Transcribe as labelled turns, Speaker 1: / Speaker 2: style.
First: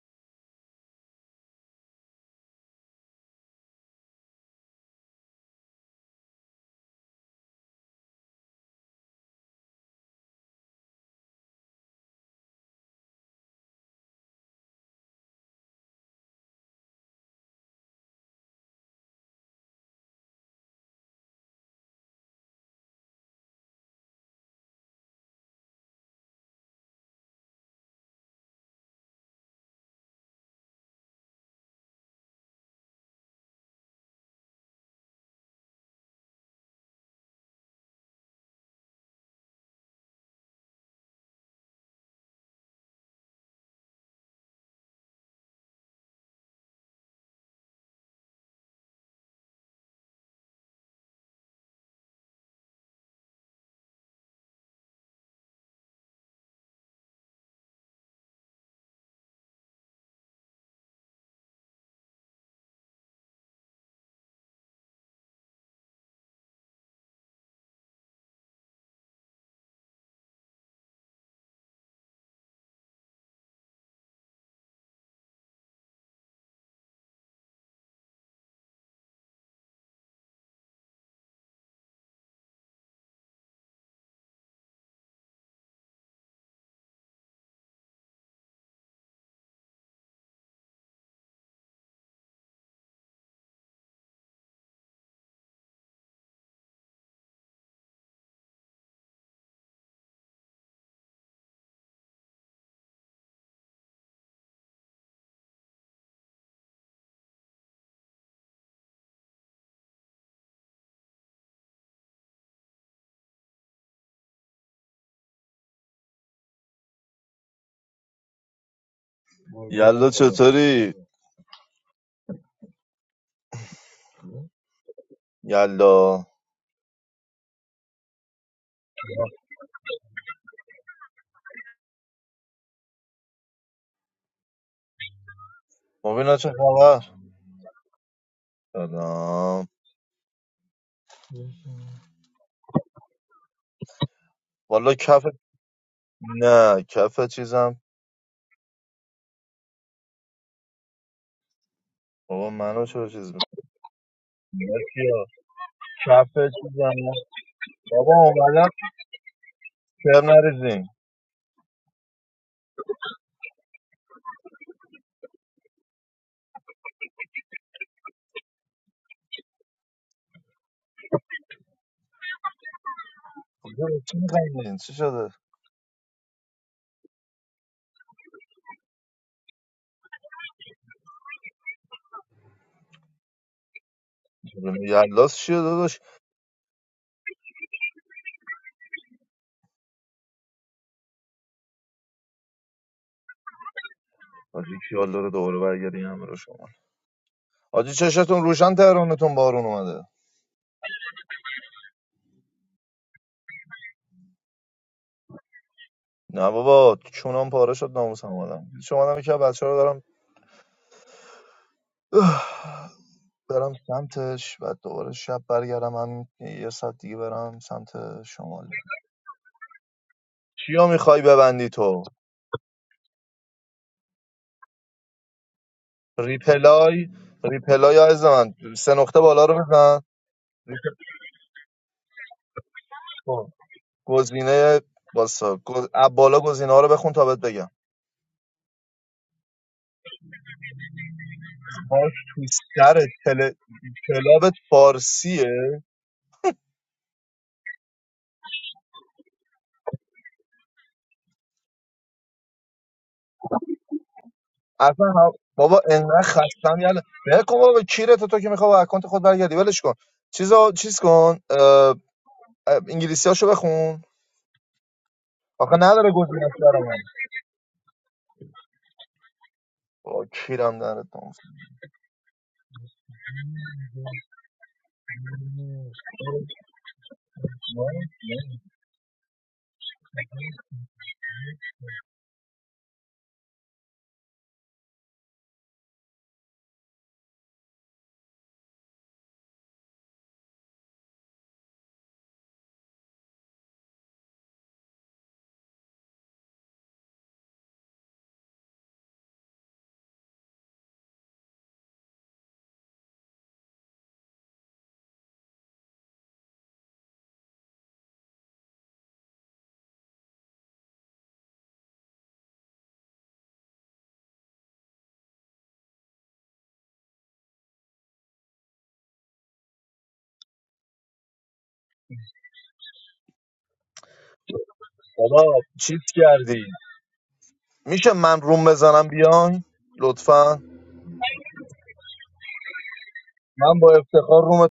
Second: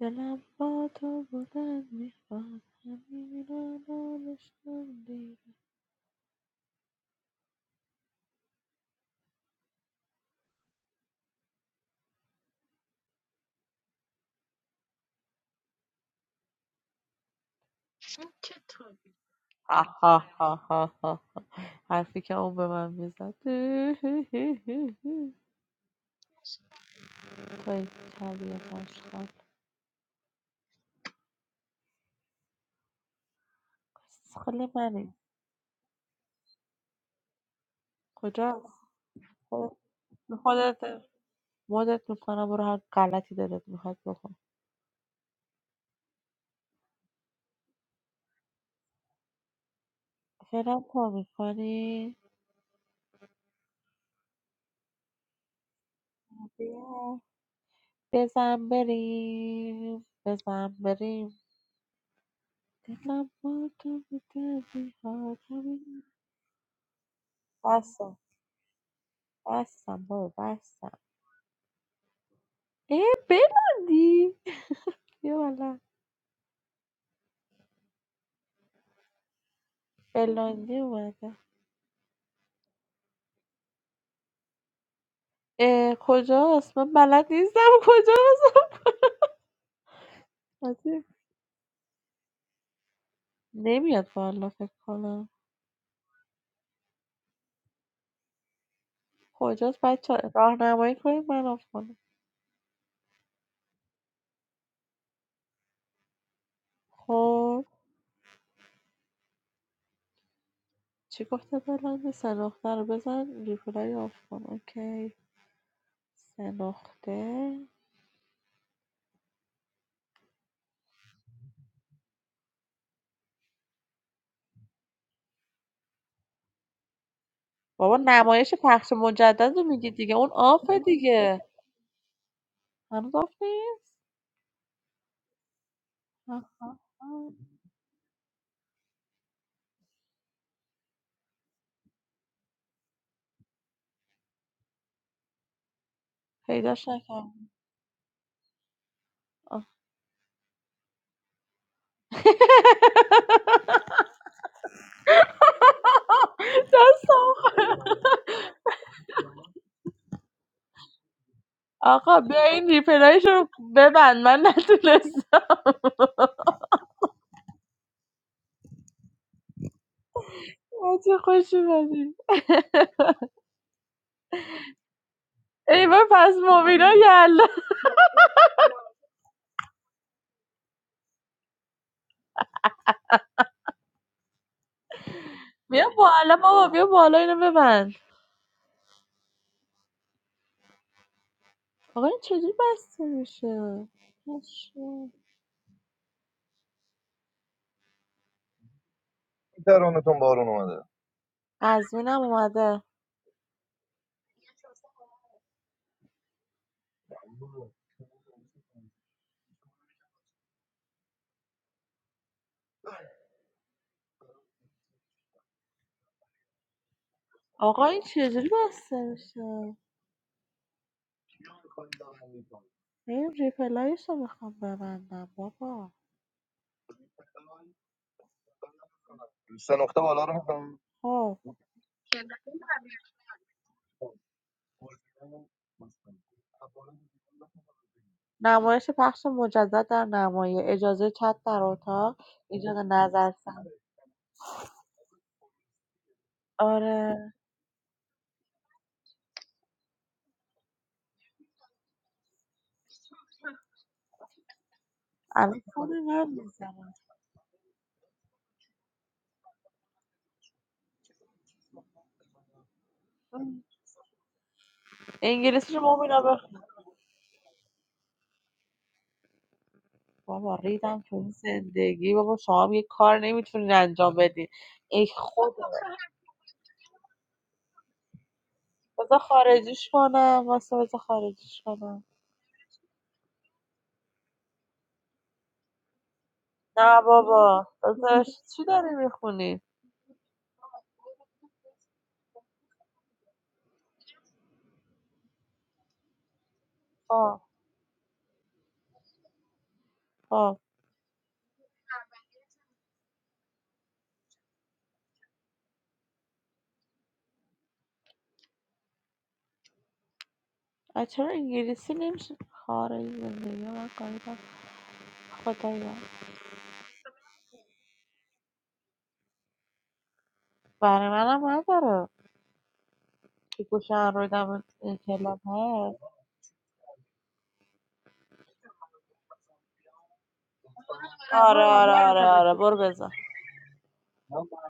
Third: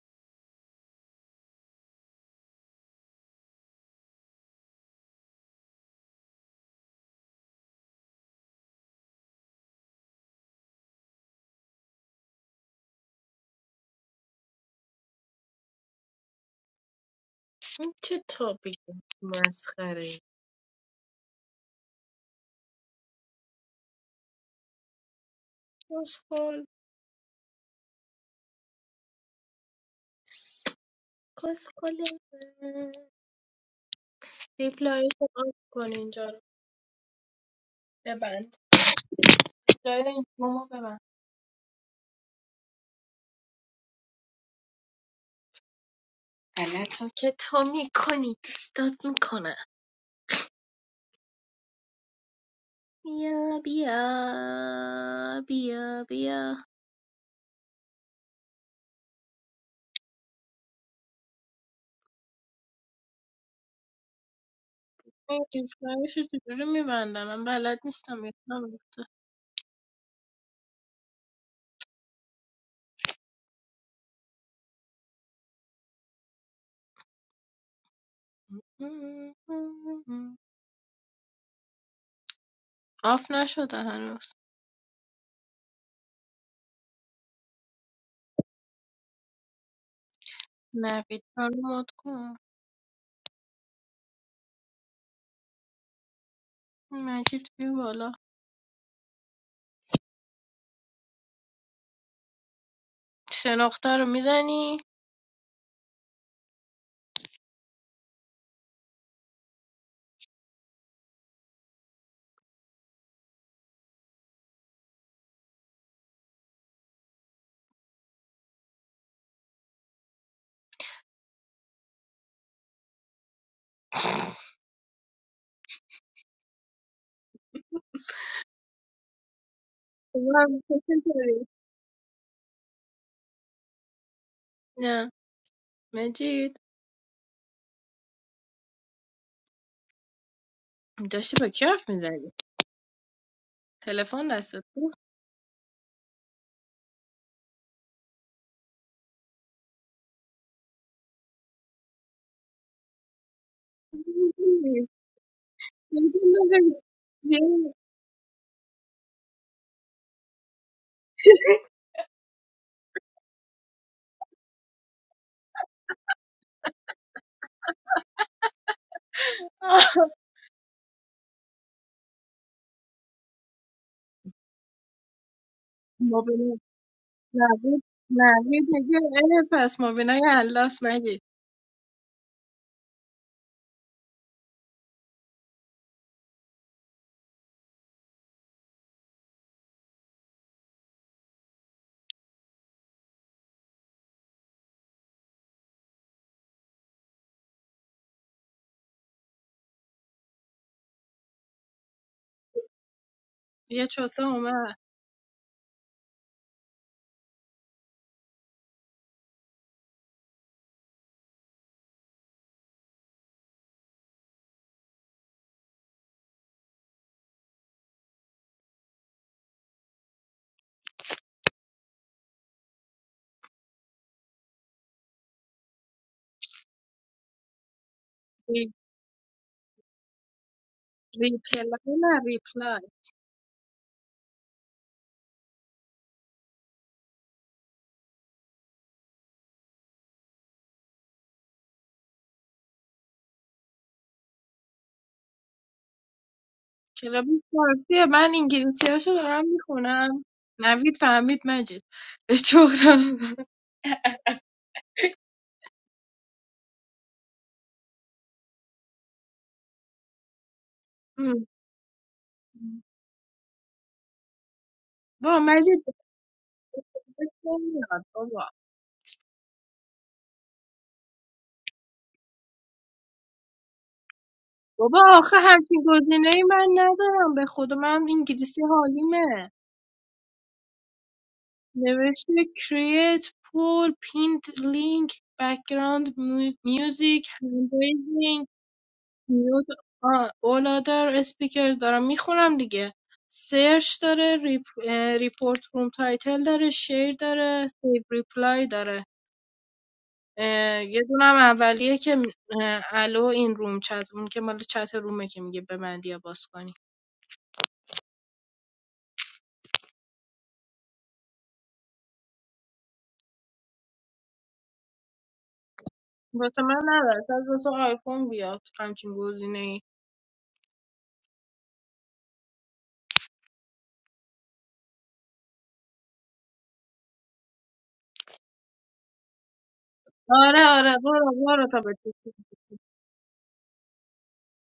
Speaker 1: دلم با تو بودن میخواد همین الان عشقم دیره
Speaker 2: این چه تابی
Speaker 1: آه،
Speaker 2: مسخره
Speaker 1: آه، آه، آه، حرفی که اون به من میزد توی
Speaker 2: کسخل
Speaker 1: طبیعت عشقم
Speaker 2: کسخل
Speaker 1: خیلی
Speaker 2: دیپ
Speaker 1: منی
Speaker 2: لایف رو آف کن اینجا رو ببند
Speaker 1: کجاست خودت
Speaker 2: لایف این رومو ببند
Speaker 1: خودت- مدت میکنم برو هر غلطی دلت میخواد بکن
Speaker 2: غلطا که تو میکنی دوستات میکنه
Speaker 1: فعلا تو میکنی
Speaker 2: بیا بیا بیا بیا
Speaker 1: بیا بزن بریم بزن بریم دلم با تو بوده بیهات
Speaker 2: این دیپ
Speaker 1: همین
Speaker 2: لایف رو چجوری میبندم من بلد
Speaker 1: بستم
Speaker 2: نیستم یادم رفته.
Speaker 1: بستم بابا بستم ای بلاندی بیا بالا بلاندی اومده
Speaker 2: آف نشده هنوز
Speaker 1: اه، کجاست من بلد نیستم کجاست عجیب.
Speaker 2: نوید من مد کن
Speaker 1: نمیاد بالا فکر کنم
Speaker 2: مجید بیا بالا
Speaker 1: کجاست بچه راهنمایی کنید من آف کنم
Speaker 2: شناخته رو میزنی
Speaker 1: خب چی گفته بلندی سه نقطه رو بزن ریپلای آف کن اوکی سه نقطه
Speaker 3: یلا چطوری؟ یلا
Speaker 1: بابا نمایش پخش مجدد رو میگی دیگه اون
Speaker 2: خوبم.
Speaker 1: آفه
Speaker 2: تو چطوری؟
Speaker 1: دیگه هنوز آف نیست
Speaker 2: نه
Speaker 3: مبینا چه
Speaker 2: مجید
Speaker 1: آها.
Speaker 3: خبر؟ سلام
Speaker 2: داشتی با کی حرف میزدی تلفن دستت
Speaker 3: والا
Speaker 2: بود
Speaker 3: کف نه
Speaker 1: پیداش نکردم
Speaker 3: کف چیزم
Speaker 1: آه.
Speaker 3: بابا منو چه چیز می‌کنی؟ بچه‌ها، کف چیزم
Speaker 1: دستم خورد.
Speaker 3: بابا اومدم کر نریزین
Speaker 1: آقا بیا این ریپلایش رو ببند من نتونستم
Speaker 2: آه.
Speaker 1: چه خوشی بدی
Speaker 3: کجا چی می‌خندین؟ چی شده؟
Speaker 1: ای بابا، پس
Speaker 2: مبینا
Speaker 1: موبینا یالا
Speaker 2: نوید نوید میگه اه، پس مبینای الاس مجید
Speaker 3: یلاس چیه
Speaker 1: بیا
Speaker 3: داداش؟
Speaker 1: بالا بابا بیا بالا اینو ببند آقا این چجوری بسته میشه
Speaker 3: حاجی
Speaker 1: پشمام.
Speaker 3: یالا رو دوباره برگردی همه رو شما حاجی چشتون روشن تهرانتون بارون اومده
Speaker 1: قزوینم اومده
Speaker 2: یه چوسه اومد
Speaker 3: نه بابا چونم پاره شد ناموسم اومدم شما آدم که بچه رو دارم برم سمتش و دوباره شب برگردم هم یه ساعت دیگه برم
Speaker 1: آقا
Speaker 3: سمت
Speaker 1: این چجوری
Speaker 3: شمال
Speaker 1: بسته میشه
Speaker 3: چیا میخوای ببندی تو
Speaker 1: این ریپلایش رو میخوام ببندم بابا
Speaker 3: ریپلای ریپلای عزیز من
Speaker 2: ری-
Speaker 3: سه نقطه بالا رو بزن
Speaker 1: خب
Speaker 2: ریپلای نه ریپلای
Speaker 3: ریپلای. گزینه واسا گز... اب بالا گزینه ها رو بخون تا بهت بگم
Speaker 1: نمایش پخش مجدد در نمایه، اجازه چت در
Speaker 3: باش
Speaker 1: اتاق،
Speaker 3: تو
Speaker 1: ایجاد
Speaker 3: سر تل...
Speaker 1: نظرسنجی
Speaker 3: کلابت فارسیه
Speaker 1: آره،
Speaker 2: کلابی فارسیه من انگلیسی هاشو دارم میخونم نوید فهمید مجید به چهرم
Speaker 3: اصلا هم...
Speaker 1: الان
Speaker 3: بابا
Speaker 1: فون
Speaker 3: انقدر
Speaker 1: من
Speaker 3: خستم
Speaker 1: می‌زنه.
Speaker 3: یالا بگو بابا کیرت تو که میخوای با اکانت خود برگردی ولش کن چیزا چیز کن اه... اه، انگلیسی هاشو بخون
Speaker 2: با
Speaker 1: انگلیسی
Speaker 3: آخه
Speaker 2: مجید به
Speaker 1: رو
Speaker 3: نداره
Speaker 1: مبینا
Speaker 3: گزینش
Speaker 1: بخون.
Speaker 3: برام
Speaker 2: خودت نمیاد بابا.
Speaker 3: با
Speaker 1: بابا
Speaker 3: کیرم
Speaker 1: ریدم
Speaker 3: داره
Speaker 1: تو این زندگی بابا شما هم یه کار نمیتونین انجام بدین
Speaker 2: بابا
Speaker 1: ای
Speaker 2: آخه
Speaker 1: خدا
Speaker 2: همچین گزینه ای من ندارم به خدا من انگلیسی
Speaker 1: بذار
Speaker 2: حالیمه
Speaker 1: خارجیش کنم واسه بذار خارجیش کنم
Speaker 2: نوشته create pull pinned link background mu-
Speaker 1: نه
Speaker 2: music
Speaker 1: بابا
Speaker 2: Handwriting,
Speaker 1: بذار
Speaker 2: raising
Speaker 1: چی داری میخونی
Speaker 2: mute آه، all other speakers دارم میخونم دیگه سرچ داره ریپ... ریپورت روم تایتل داره شیر
Speaker 1: خب
Speaker 2: داره سیو ریپلای داره
Speaker 1: خب
Speaker 2: اه، یه دونم اولیه که اه، الو این روم چت اون که مال چت رومه که میگه ببندی یا باز کنی.
Speaker 1: آ، چرا انگلیسی نمیشه خارج زندگی من کاری دارم. خدایا
Speaker 2: واسه من نداره شاید واسه آیفون بیاد همچین گزینه ای
Speaker 1: برای منم نداره که گوشم رو دم کلاب
Speaker 3: بابا چیت
Speaker 1: هست
Speaker 3: کردی میشه من روم بزنم بیاین لطفا
Speaker 2: آره آره برو
Speaker 1: آره
Speaker 2: برو تا
Speaker 1: آره
Speaker 2: به
Speaker 1: آره آره برو بزن
Speaker 3: من با افتخار روم